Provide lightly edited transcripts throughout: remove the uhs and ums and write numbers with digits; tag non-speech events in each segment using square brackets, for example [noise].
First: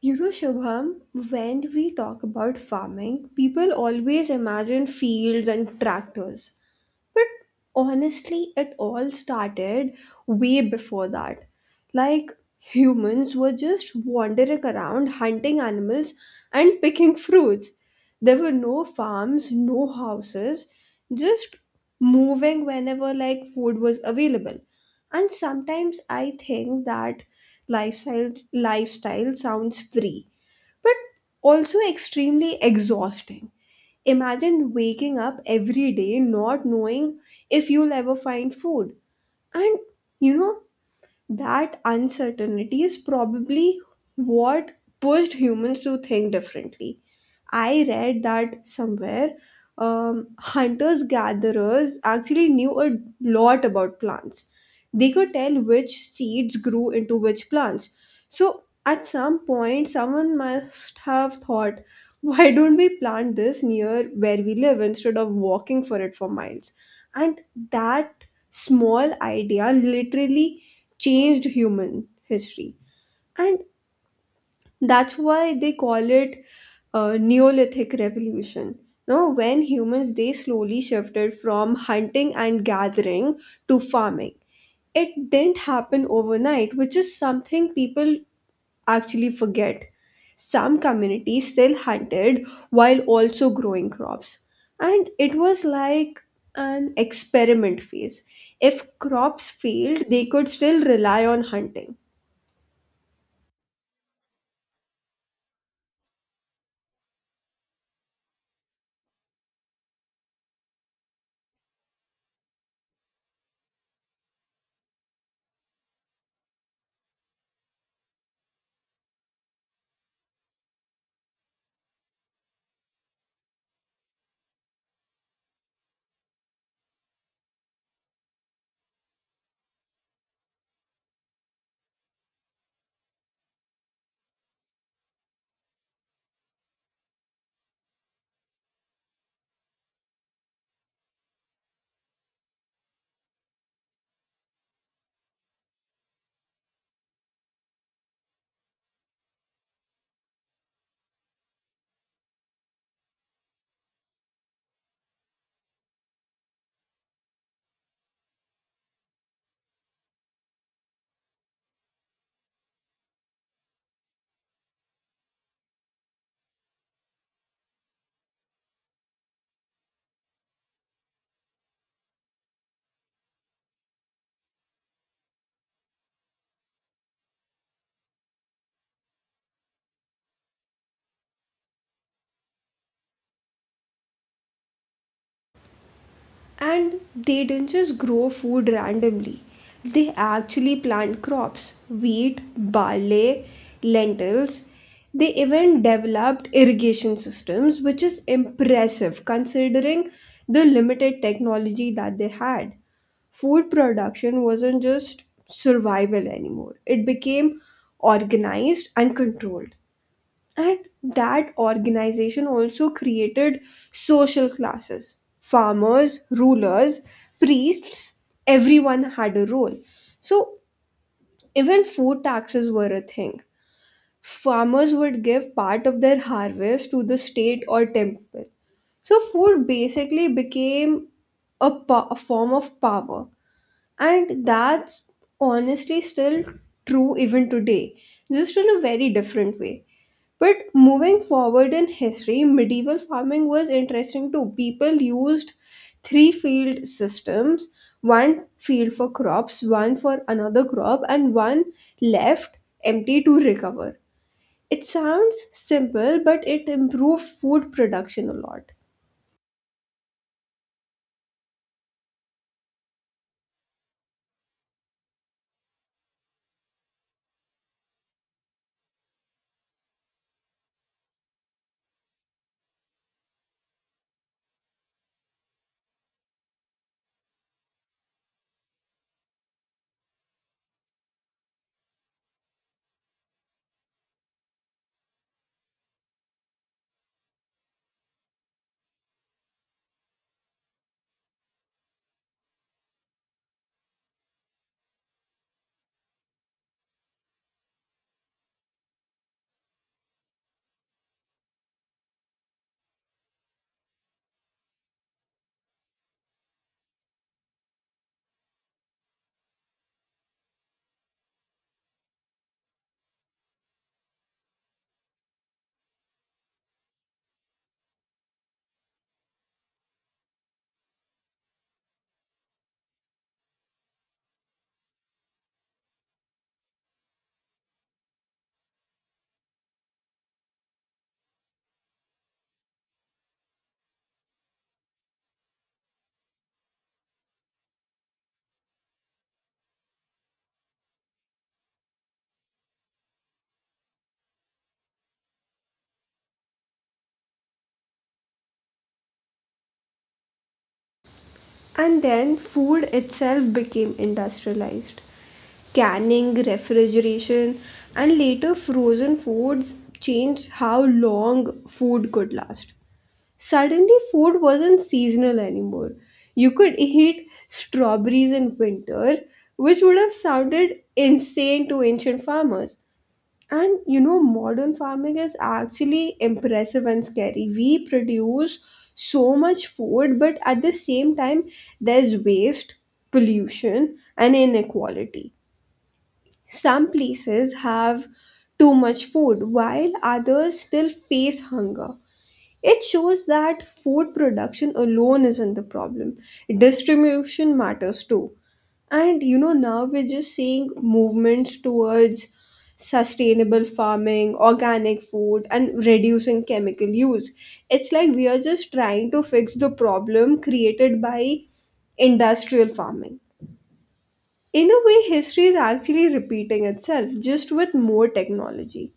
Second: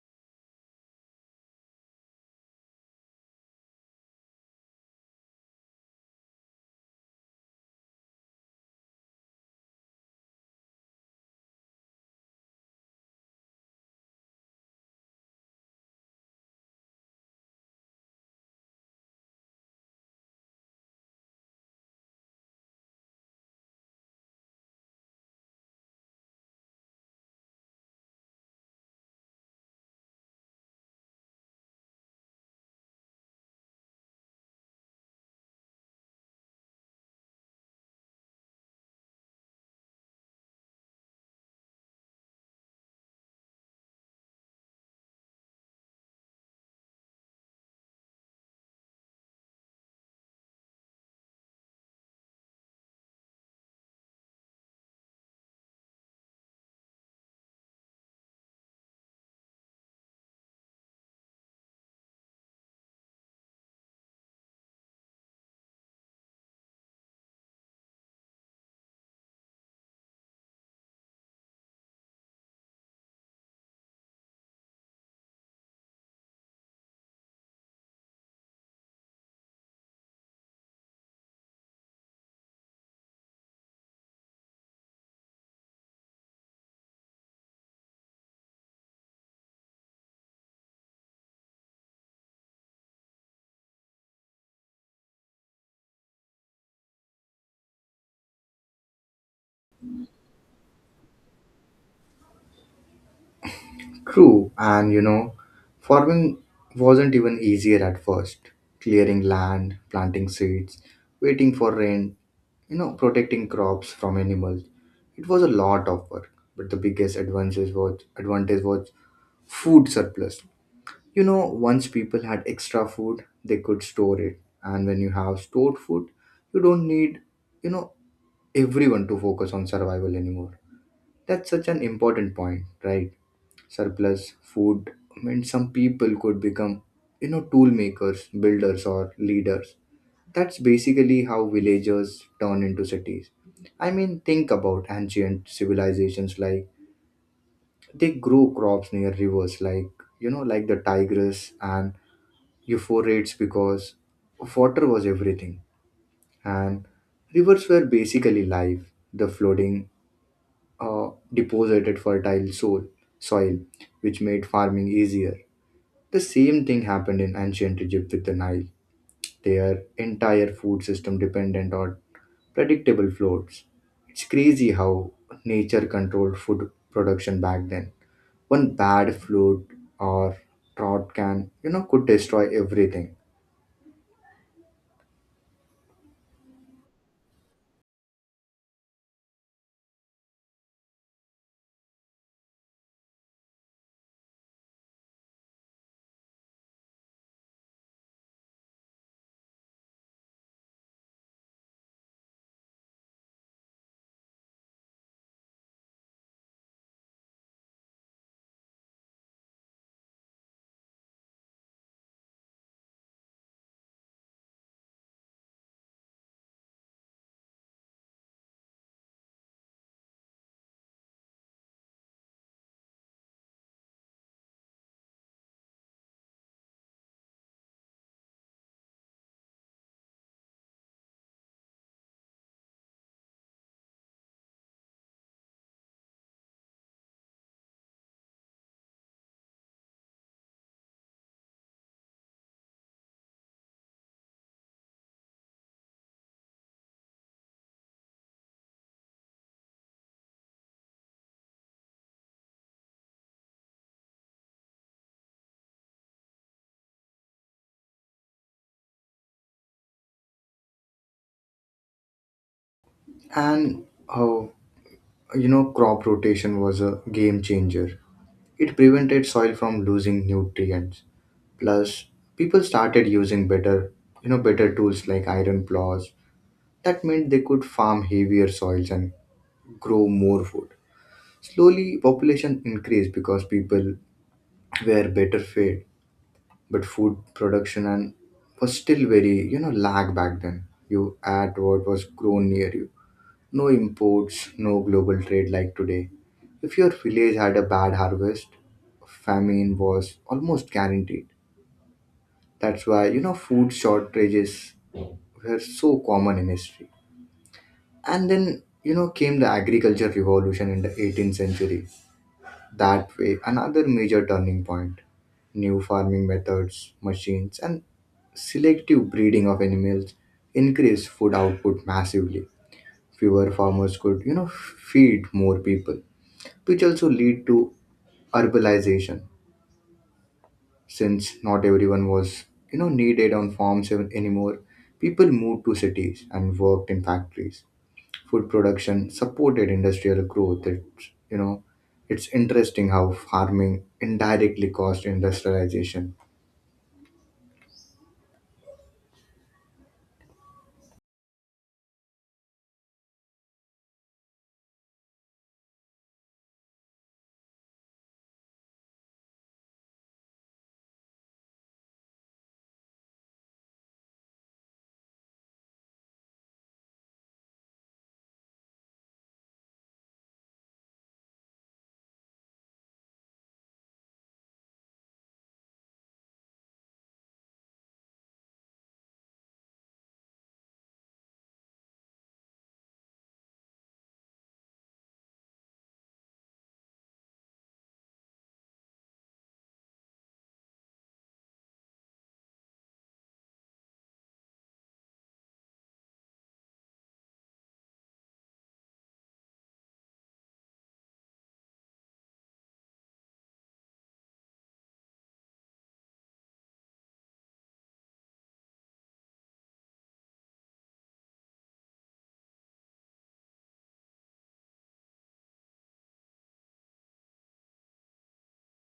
You know, Shubham, when we talk about farming, people always imagine fields and tractors. But honestly, it all started way before that. Like, humans were just wandering around hunting animals and picking fruits. There were no farms, no houses, just moving whenever like food was available. And sometimes I think that lifestyle sounds free, but also extremely exhausting. Imagine waking up every day not knowing if you'll ever find food. And you know, that uncertainty is probably what pushed humans to think differently. I read that somewhere hunters gatherers actually knew a lot about plants. They could tell which seeds grew into which plants. So at some point, someone must have thought, why don't we plant this near where we live instead of walking for it for miles? And that small idea literally changed human history, and that's why they call it neolithic revolution, no, when humans they slowly shifted from hunting and gathering to farming. It didn't happen overnight, which is something people actually forget. Some communities still hunted while also growing crops, and it was like an experiment phase. If crops failed, they could still rely on hunting. True, and farming wasn't even easier at first. Clearing land, planting seeds, waiting for rain, protecting crops from animals. It was a lot of work, but the biggest advantage was food surplus. Once people had extra food, they could store it, and when you have stored food, you don't need, you know, everyone to focus on survival anymore. That's such an important point, right? Surplus food meant some people could become, tool makers, builders, or leaders. That's basically how villagers turn into cities. I mean, think about ancient civilizations, like they grow crops near rivers, like like the Tigris and Euphrates, because water was everything, and rivers were basically life. The flooding deposited fertile soil, which made farming easier. The same thing happened in ancient Egypt with the Nile, their entire food system dependent on predictable flows. It's crazy how nature controlled food production back then. One bad flood or drought could destroy everything. And they didn't just grow food randomly, they actually plant crops, wheat, barley, lentils. They even developed irrigation systems, which is impressive considering the limited technology that they had. Food production wasn't just survival anymore, it became organized and controlled. And that organization also created social classes. Farmers, rulers, priests, everyone had a role. So even food taxes were a thing. Farmers would give part of their harvest to the state or temple. So food basically became a form of power. And that's honestly still true even today, just in a very different way. But moving forward in history, medieval farming was interesting too. People used three field systems, one field for crops, one for another crop, and one left empty to recover. It sounds simple, but it improved food production a lot. And how, crop rotation was a game changer. It prevented soil from losing nutrients. Plus, people started using better tools like iron plows. That meant they could farm heavier soils and grow more food. Slowly, population increased because people were better fed, but food production and was still very, lag back then. You ate what was grown near you. No imports, no global trade like today. If your village had a bad harvest, famine was almost guaranteed. That's why, food shortages were so common in history. And then, came the agriculture revolution in the 18th century. That way another major turning point. New farming methods, machines, and selective breeding of animals increased food output massively. Fewer farmers could, feed more people, which also lead to urbanization, since not everyone was, needed on farms anymore. People moved to cities and worked in factories. Food production supported industrial growth. It's interesting how farming indirectly caused industrialization. And then food itself became industrialized. Canning, refrigeration, and later frozen foods changed how long food could last. Suddenly food wasn't seasonal anymore, you could eat strawberries in winter, which would have sounded insane to ancient farmers. And you know, modern farming is actually impressive and scary. We produce so much food, but at the same time, there's waste, pollution, and inequality. Some places have too much food, while others still face hunger. It shows that food production alone isn't the problem. Distribution matters too. And you know, now we're just seeing movements towards sustainable farming, organic food, and reducing chemical use. It's like we are just trying to fix the problem created by industrial farming. In a way, history is actually repeating itself, just with more technology.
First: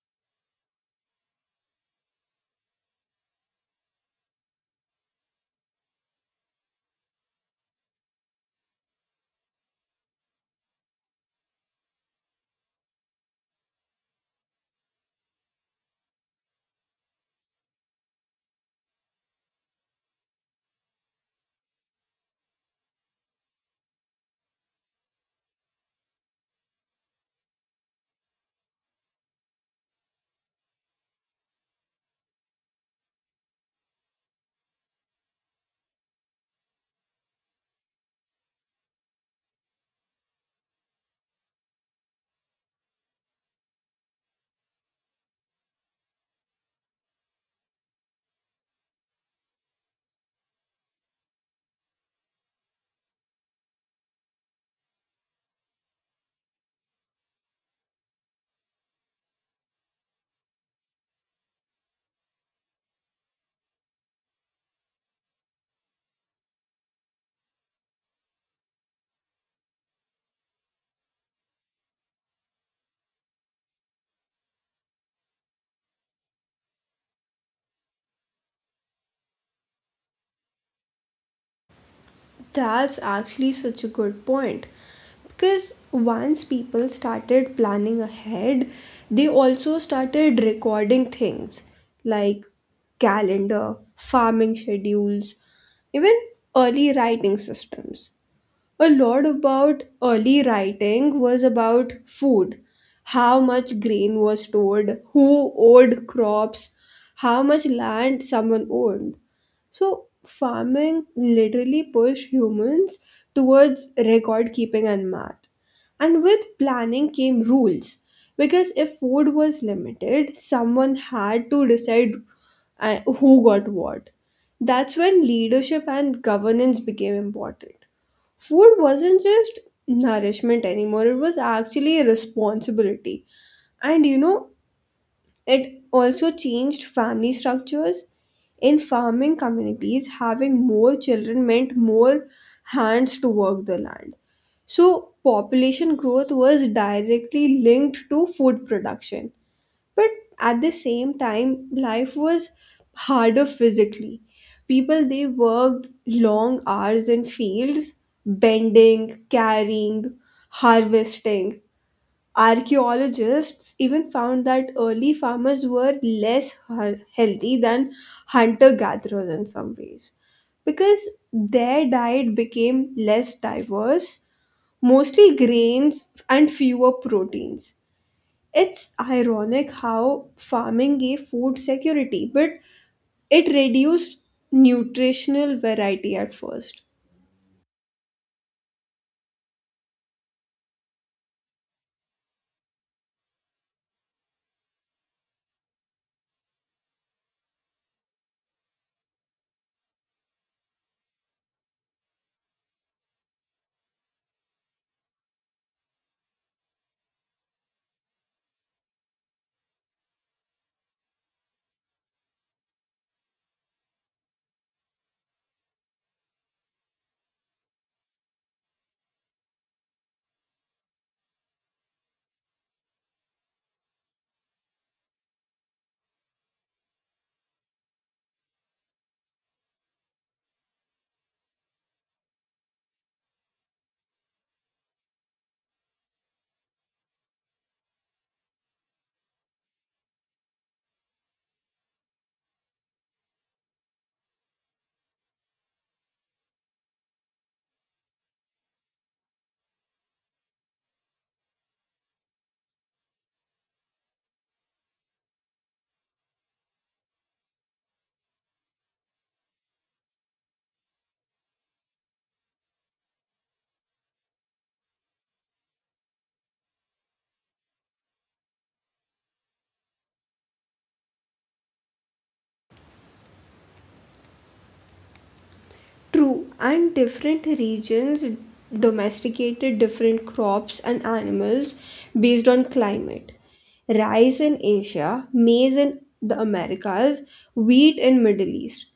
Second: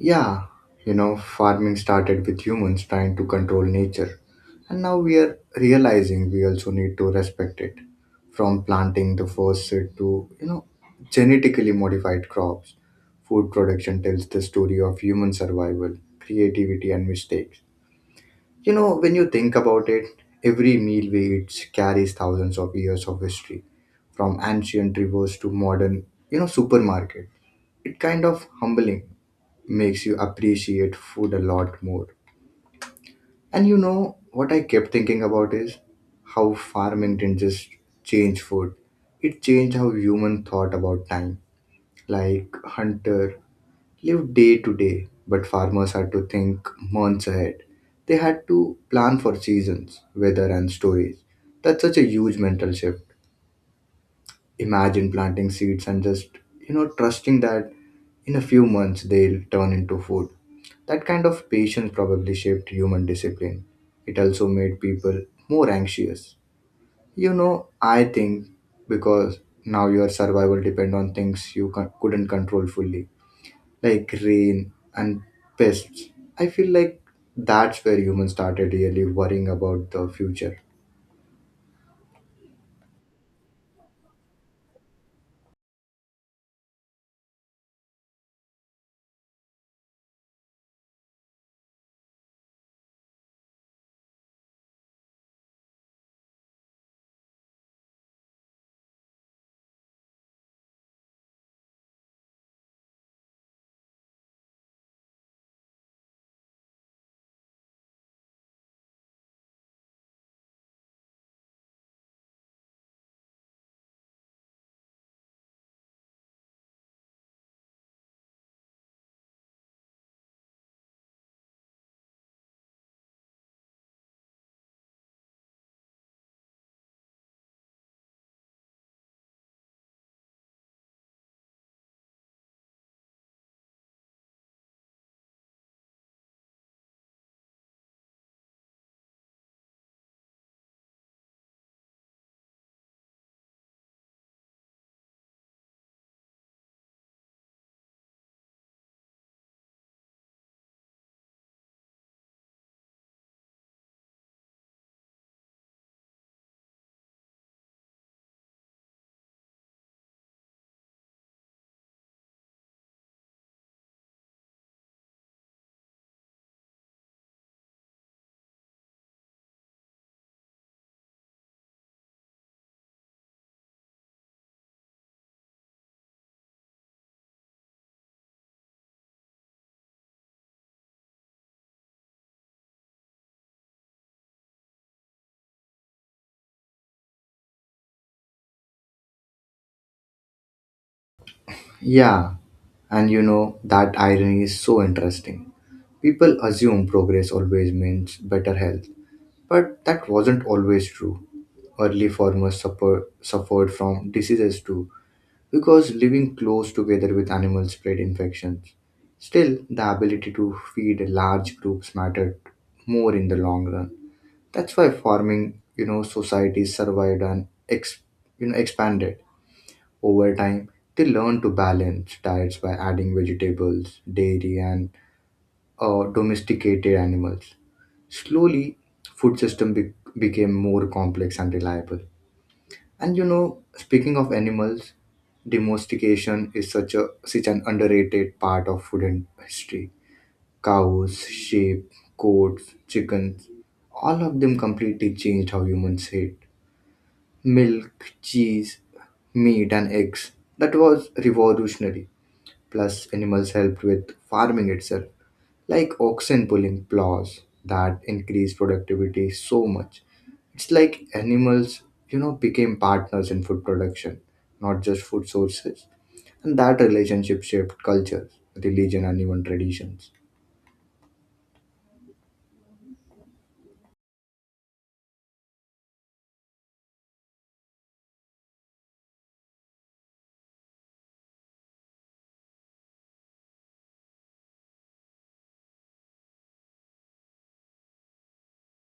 Yeah, farming started with humans trying to control nature, and now we are realizing we also need to respect it. From planting the first seed to, genetically modified crops, food production tells the story of human survival, creativity, and mistakes. When you think about it, every meal we eat carries thousands of years of history, from ancient rivers to modern, supermarket. It kind of humbling, makes you appreciate food a lot more. And you know what I kept thinking about is how farming didn't just change food. It changed how human thought about time. Like, hunter live day to day, but farmers had to think months ahead. They had to plan for seasons, weather, and storage. That's such a huge mental shift. Imagine planting seeds and just, trusting that in a few months they'll turn into food. That kind of patience probably shaped human discipline. It also made people more anxious. I think because now your survival depend on things you couldn't control fully, like rain and pests. I feel like that's where humans started really worrying about the future. That's actually such a good point. Because once people started planning ahead, they also started recording things like calendar, farming schedules, even early writing systems. A lot about early writing was about food, how much grain was stored, who owed crops, how much land someone owned. So farming literally pushed humans towards record keeping and math. And with planning came rules, because if food was limited, someone had to decide who got what. That's when leadership and governance became important. Food wasn't just nourishment anymore, it was actually a responsibility. And you know, it also changed family structures. In farming communities, having more children meant more hands to work the land, so population growth was directly linked to food production. But at the same time, life was harder physically. People they worked long hours in fields, bending, carrying, harvesting. Archaeologists even found that early farmers were less healthy than hunter gatherers in some ways, because their diet became less diverse, mostly grains and fewer proteins. It's ironic how farming gave food security, but it reduced nutritional variety at first. Yeah, and that irony is so interesting. People assume progress always means better health, but that wasn't always true. Early farmers suffered from diseases too, because living close together with animals spread infections. Still, the ability to feed large groups mattered more in the long run. That's why farming, societies survived and expanded over time. They learned to balance diets by adding vegetables, dairy, and domesticated animals. Slowly, food system became more complex and reliable. And speaking of animals, domestication is such an underrated part of food and history. Cows, sheep, goats, chickens, all of them completely changed how humans ate milk, cheese, meat, and eggs. That was revolutionary. Plus, animals helped with farming itself, like oxen pulling plows that increased productivity so much. It's like animals, became partners in food production, not just food sources. And that relationship shaped culture, religion, and even traditions. True, and different regions domesticated different crops and animals based on climate. Rice in Asia, maize in the Americas, wheat in Middle East.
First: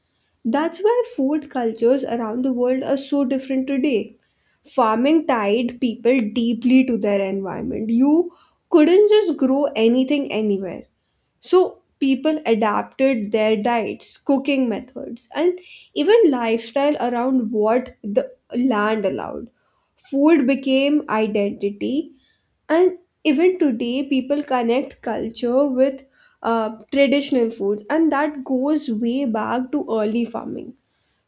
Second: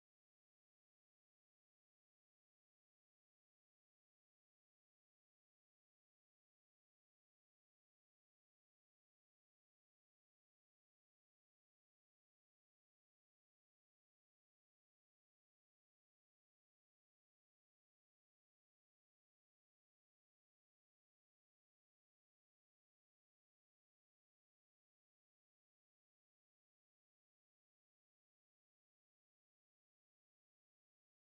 That's why food cultures around the world are so different today. Farming tied people deeply to their environment. You couldn't just grow anything anywhere. So people adapted their diets, cooking methods, and even lifestyle around what the land allowed. Food became identity, and even today, people connect culture with traditional foods, and that goes way back to early farming.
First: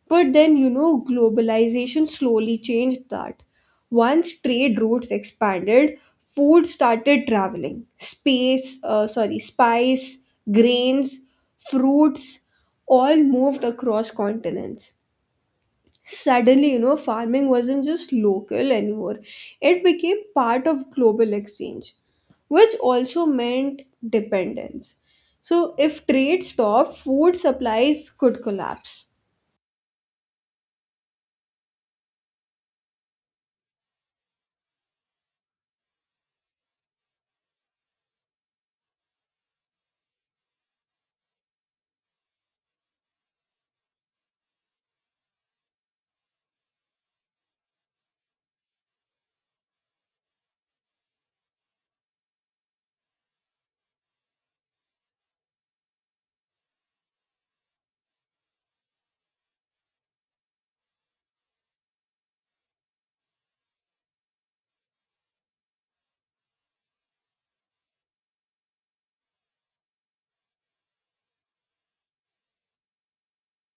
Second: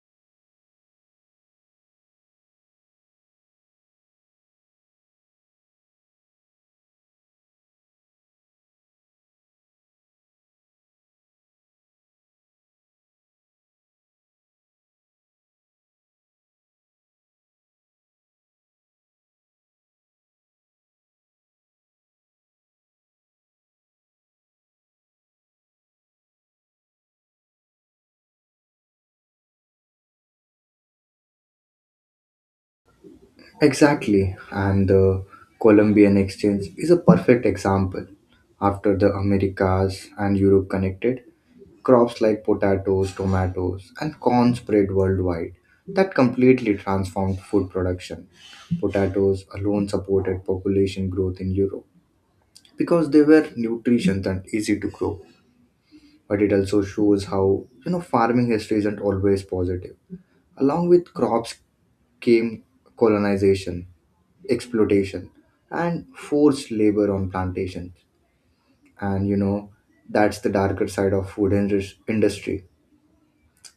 But then, you know, globalization slowly changed that. Once trade routes expanded, food started traveling. Spice, grains, fruits, all moved across continents. Suddenly, you know, farming wasn't just local anymore, it became part of global exchange, which also meant dependence. So, if trade stopped, food supplies could collapse. Exactly, and the Columbian Exchange is a perfect example. After the Americas and Europe connected, crops like potatoes, tomatoes, and corn spread worldwide. That completely transformed food production. Potatoes alone supported population growth in Europe because they were nutritious and easy to grow. But it also shows how, farming history isn't always positive. Along with crops came colonization, exploitation, and forced labor on plantations. And that's the darker side of food industry.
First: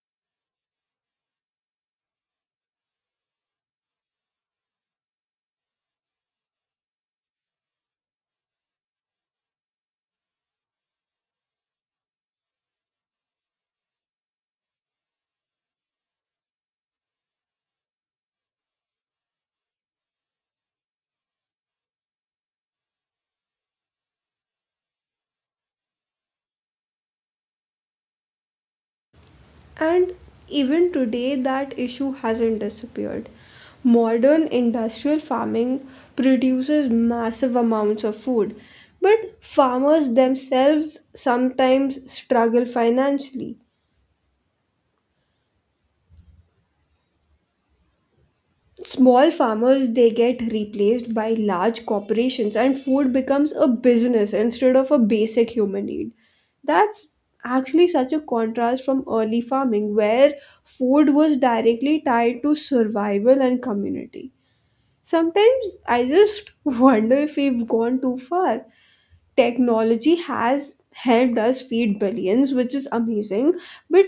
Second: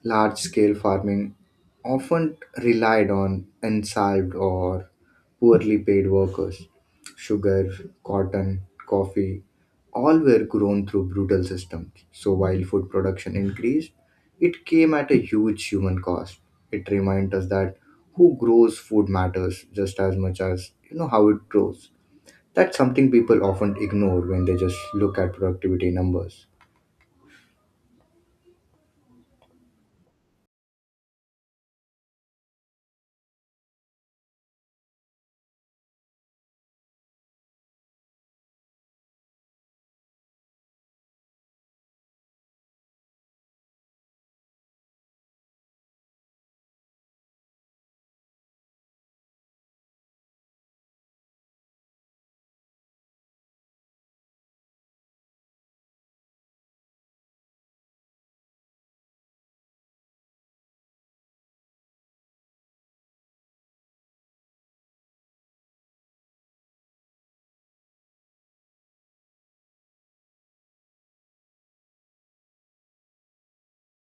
Large scale farming often relied on unsalved or poorly paid workers. Sugar, cotton, coffee, all were grown through brutal systems. So while food production increased, it came at a huge human cost. It reminds us that who grows food matters just as much as, how it grows. That's something people often ignore when they just look at productivity numbers. And even today, that issue hasn't disappeared. Modern industrial farming produces massive amounts of food, but farmers themselves sometimes struggle financially. Small farmers they get replaced by large corporations and food becomes a business instead of a basic human need. That's actually such a contrast from early farming where food was directly tied to survival and community. Sometimes I just [laughs] wonder if we've gone too far. Technology has helped us feed billions, which is amazing, but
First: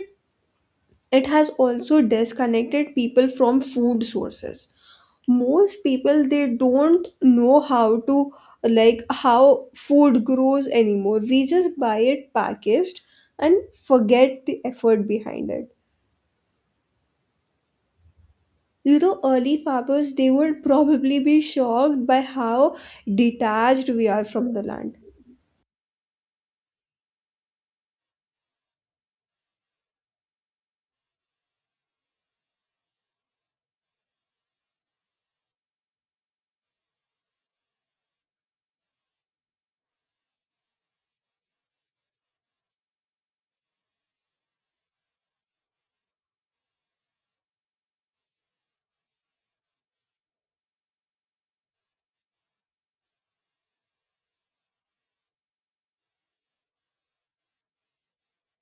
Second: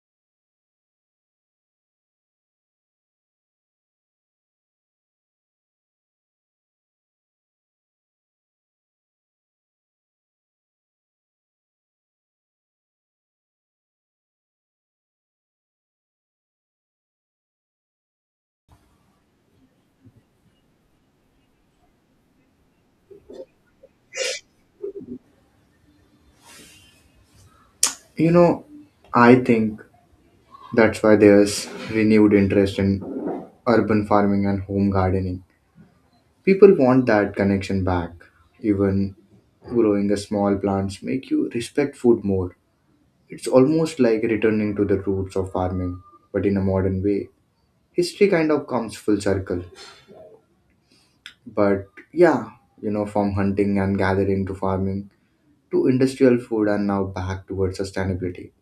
it has also disconnected people from food sources. Most people they don't know how to like how food grows anymore. We just buy it packaged and forget the effort behind it. You know, early farmers, they would probably be shocked by how detached we are from the land. You know, I think that's why there's renewed interest in urban farming and home gardening. People want that connection back. Even growing a small plants make you respect food more. It's almost like returning to the roots of farming, but in a modern way. History kind of comes full circle. But yeah, from hunting and gathering to farming, to industrial food and now back towards sustainability.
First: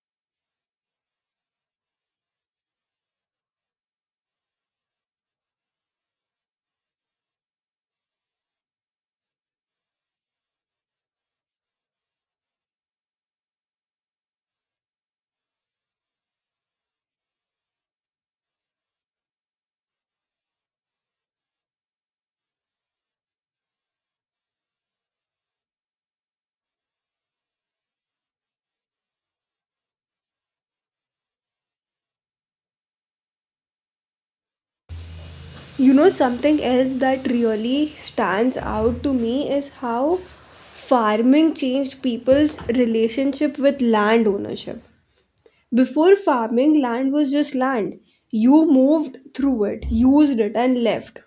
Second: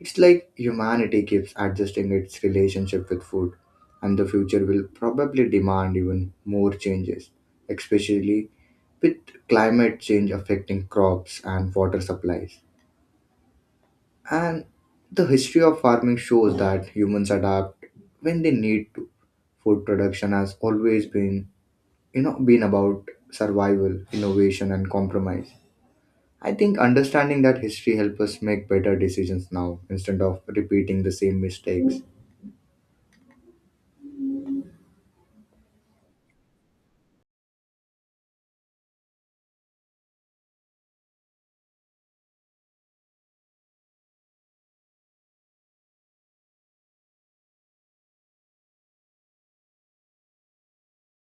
It's like humanity keeps adjusting its relationship with food, and the future will probably demand even more changes, especially with climate change affecting crops and water supplies. And the history of farming shows that humans adapt when they need to. Food production has always been about survival, innovation, and compromise. I think understanding that history helps us make better decisions now instead of repeating the same mistakes. You know, something else that really stands out to me is how farming changed people's relationship with land ownership. Before farming, land was just land. You moved through it, used it, and left.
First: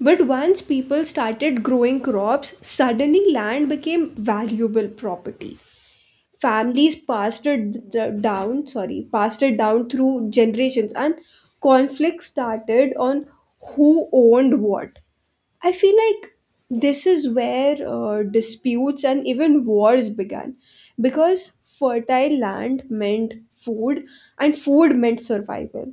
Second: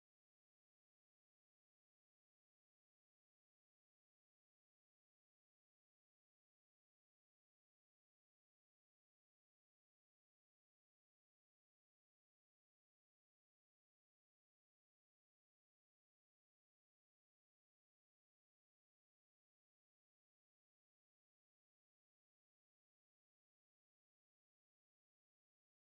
But once people started growing crops, suddenly land became valuable property. Families passed it d- down sorry passed it down through generations, and conflict started on who owned what. I feel like this is where disputes and even wars began, because fertile land meant food, and food meant survival.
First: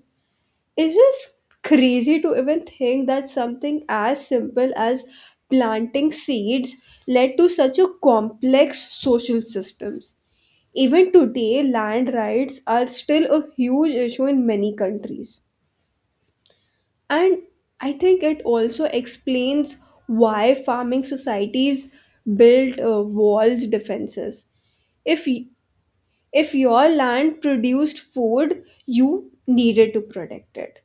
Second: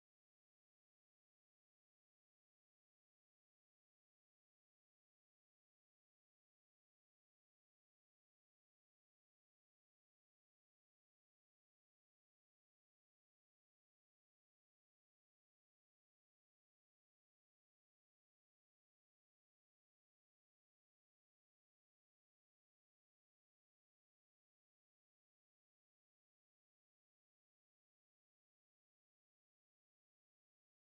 It's just crazy to even think that something as simple as planting seeds led to such a complex social systems. Even today, land rights are still a huge issue in many countries. And I think it also explains why farming societies built walls, defenses. If y- if your land produced food, you needed to protect it.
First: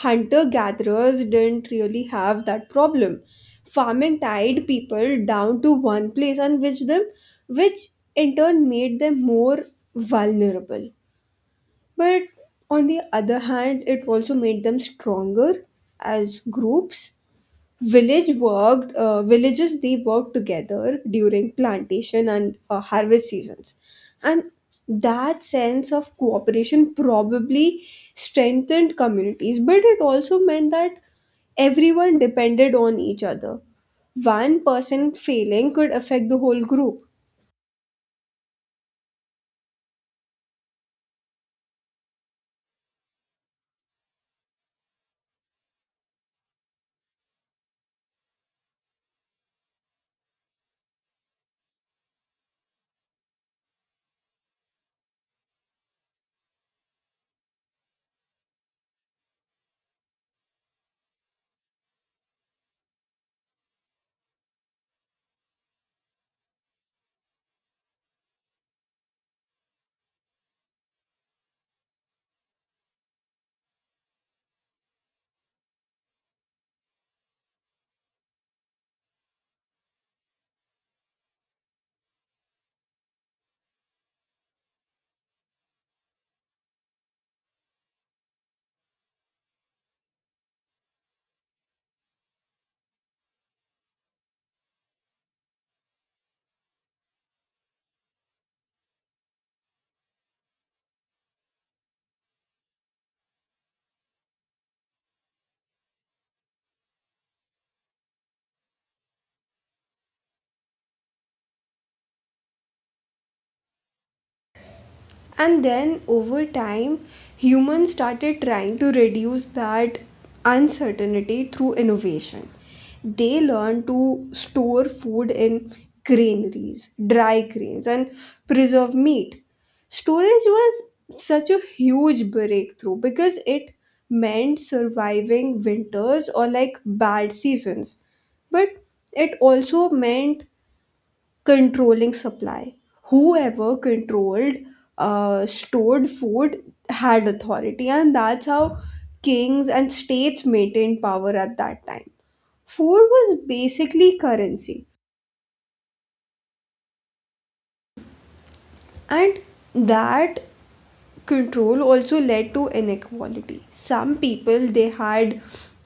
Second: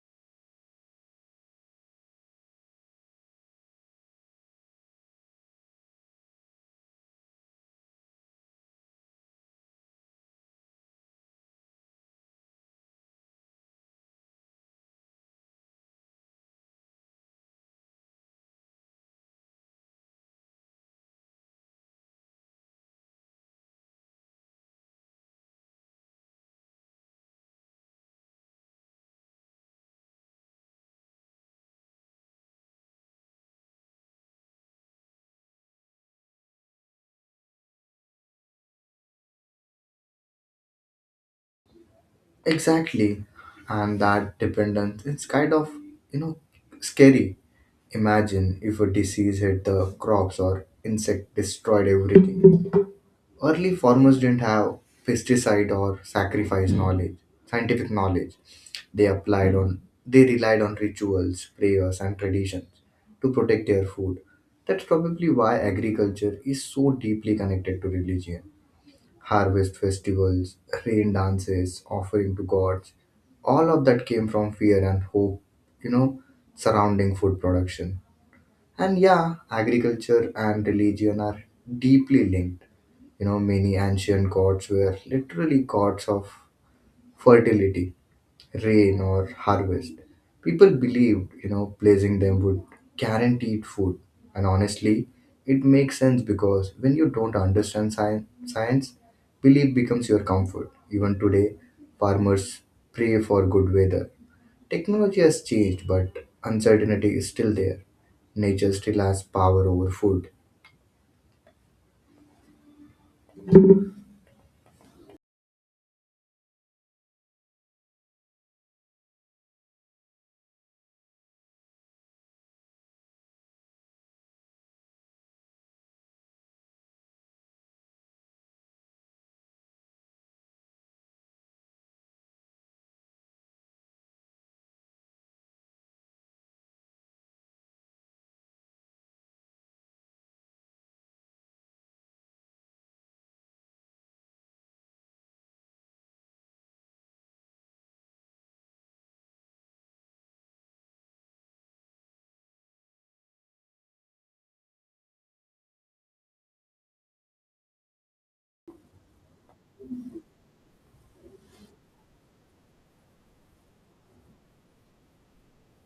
Hunter gatherers didn't really have that problem. Farming tied people down to one place and which in turn made them more vulnerable. But on the other hand, it also made them stronger as groups. Villages they worked together during plantation and harvest seasons, and that sense of cooperation probably strengthened communities, but it also meant that everyone depended on each other. One person failing could affect the whole group. Exactly. And that dependence, it's kind of, you know, scary. Imagine if a disease hit the crops or insect destroyed everything. Early farmers didn't have pesticide or scientific knowledge. They applied on they relied on rituals, prayers, and traditions to protect their food. That's probably why agriculture is so deeply connected to religion. Harvest festivals, rain dances, offering to gods, all of that came from fear and hope, you know, surrounding food production. And yeah, agriculture and religion are deeply linked. Many ancient gods were literally gods of fertility, rain, or harvest. People believed, placing them would guarantee food. And honestly, it makes sense because when you don't understand science, belief becomes your comfort. Even today, farmers pray for good weather. Technology has changed, but uncertainty is still there. Nature still has power over food. And then over time, humans started trying to reduce that uncertainty through innovation. They learned to store food in granaries, dry grains, and preserve meat. Storage was such a huge breakthrough because it meant surviving winters or like bad seasons. But it also meant controlling supply. Whoever controlled stored food had authority, and that's how kings and states maintained power at that time. Food was basically currency, and that control also led to inequality. Some people they had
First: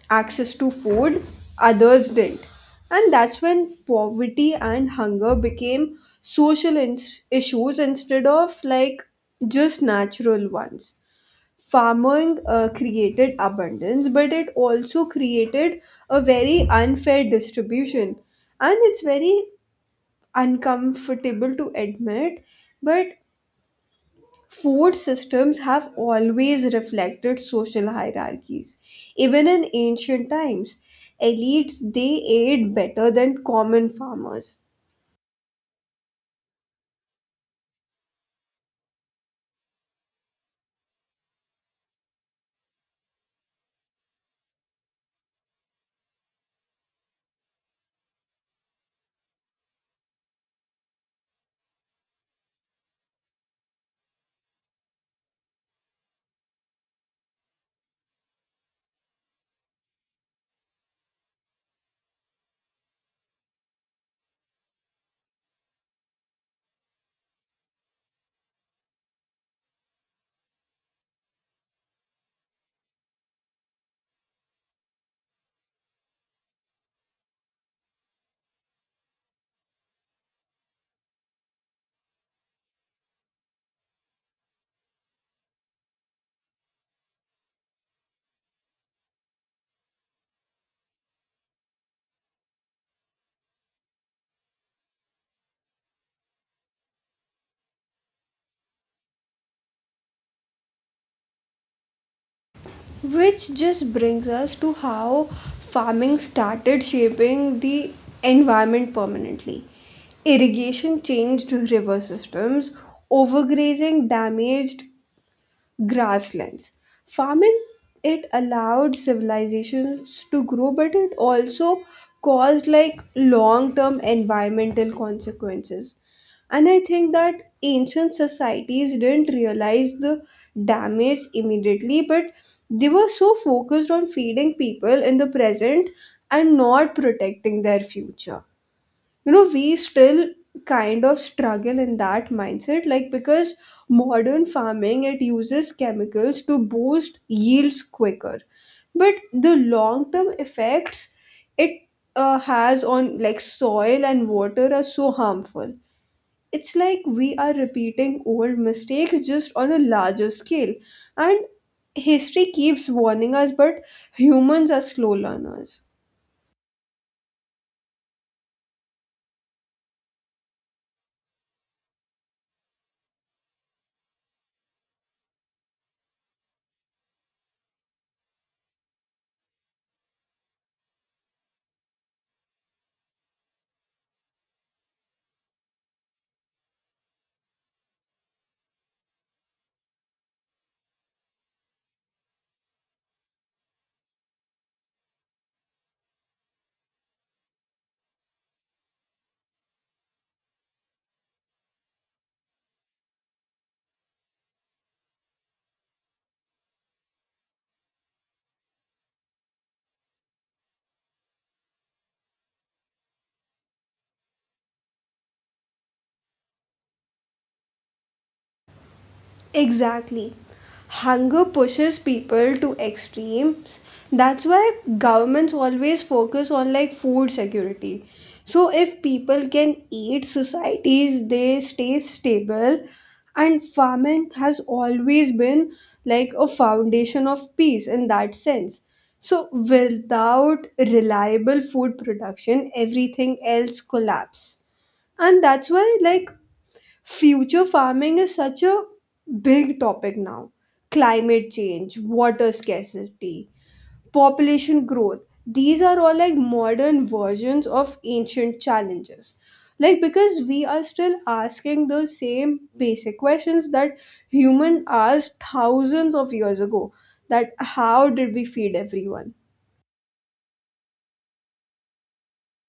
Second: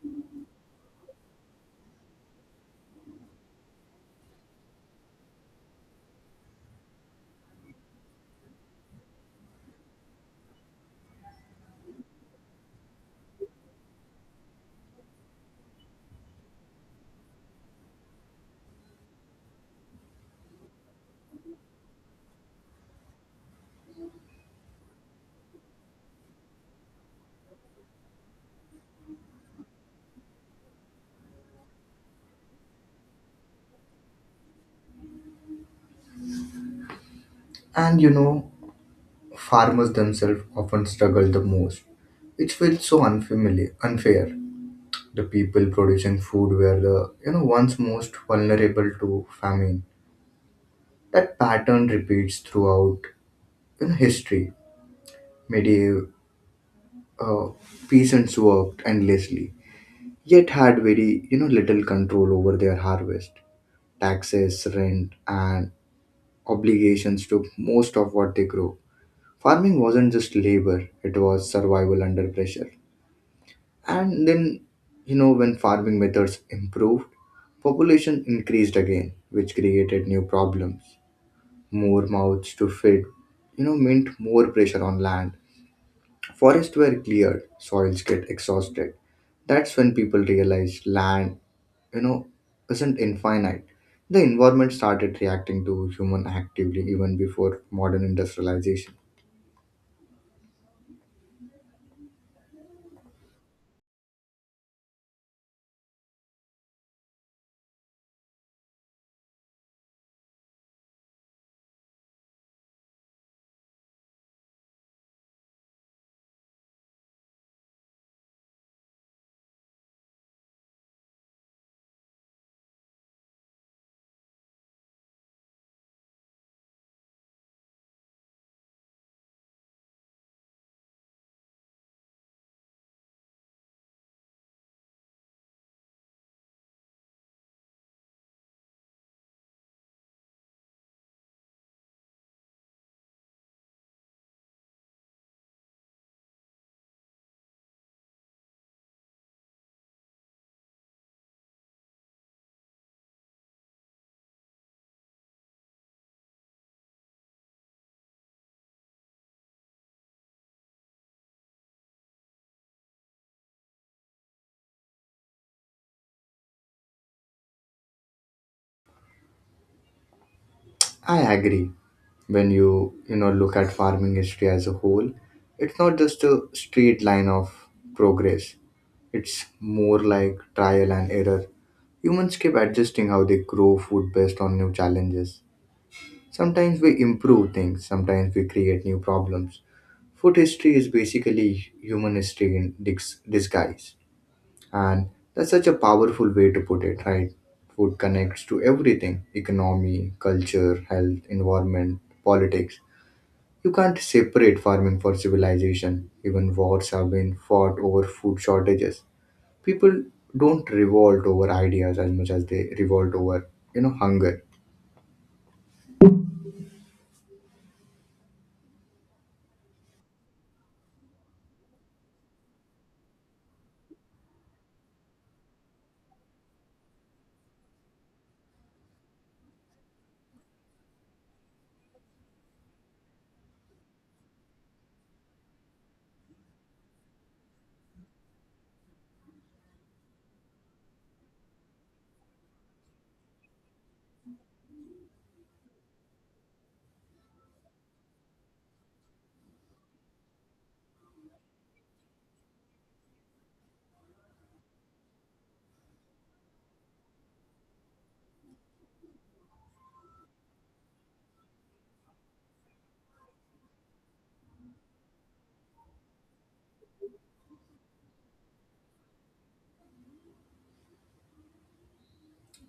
access to food, others didn't. And that's when poverty and hunger became social issues instead of like just natural ones. Farming created abundance, but it also created a very unfair distribution. And it's very uncomfortable to admit, but food systems have always reflected social hierarchies. Even in ancient times, elites they ate better than common farmers. And farmers themselves often struggle the most, which feels so unfair. The people producing food were the, ones most vulnerable to famine. That pattern repeats throughout, history. Medieval uh, peasants worked endlessly, yet had very, little control over their harvest. Taxes, rent, and obligations took most of what they grew. Farming wasn't just labor, it was survival under pressure. And then, when farming methods improved, population increased again, which created new problems. More mouths to feed, meant more pressure on land. Forests were cleared, soils get exhausted. That's when people realized land, you know, isn't infinite. The environment started reacting to human actively even before modern industrialization. Which just brings us to how farming started shaping the environment permanently. Irrigation changed river systems, overgrazing damaged grasslands. Farming it allowed civilizations to grow, but it also caused like long-term environmental consequences. And I think that ancient societies didn't realize the damage immediately, but they were so focused on feeding people in the present and not protecting their future. You know, we still kind of struggle in that mindset, like, because modern farming it uses chemicals to boost yields quicker, but the long term effects it has on like soil and water are so harmful. It's like we are repeating old mistakes just on a larger scale, and history keeps warning us, but humans are slow learners. I agree. When you know look at farming history as a whole, it's not just a straight line of progress. It's more like trial and error. Humans keep adjusting how they grow food based on new challenges. Sometimes we improve things, sometimes we create new problems. Food history is basically human history in disguise. And that's such a powerful way to put it, right? Food connects to everything: economy, culture, health, environment, politics. You can't separate farming for civilization. Even wars have been fought over food shortages. People don't revolt over ideas as much as they revolt over, hunger. Exactly. Hunger pushes people to extremes. That's why governments always focus on like food security. So if people can eat, societies they stay stable, and farming has always been like a foundation of peace in that sense. So without reliable food production, everything else collapse. And that's why like future farming is such a big topic now. Climate change, water scarcity, population growth, these are all like modern versions of ancient challenges. Like, because we are still asking the same basic questions that human asked thousands of years ago, that how did we feed everyone?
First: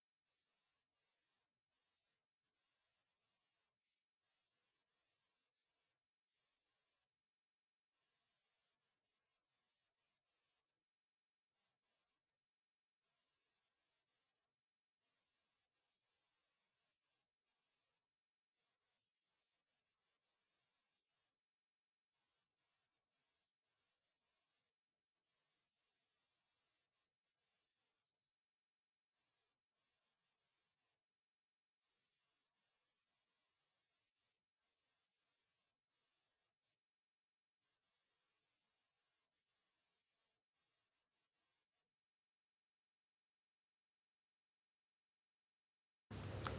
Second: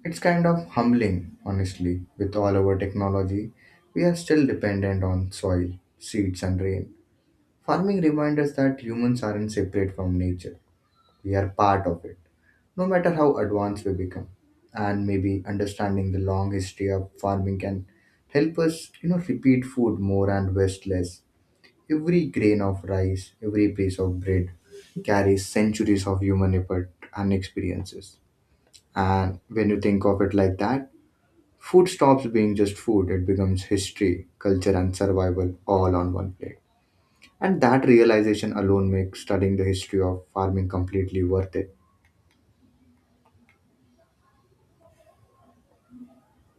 It's kind of humbling, honestly. With all our technology, we are still dependent on soil, seeds, and rain. Farming reminds us that humans aren't separate from nature. We are part of it, no matter how advanced we become. And maybe understanding the long history of farming can help us, repeat food more and waste less. Every grain of rice, every piece of bread carries centuries of human effort and experiences. And when you think of it like that, food stops being just food, it becomes history, culture, and survival all on one plate. And that realization alone makes studying the history of farming completely worth it.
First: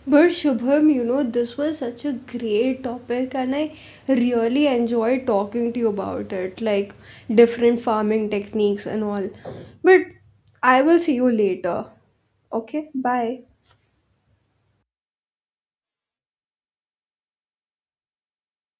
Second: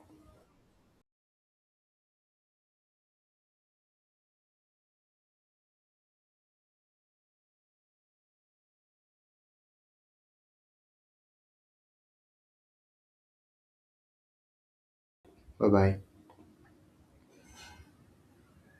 But Shubham, you know, this was such a great topic and I really enjoyed talking to you about it, like different farming techniques and all. But I will see you later. Okay, bye. Bye bye.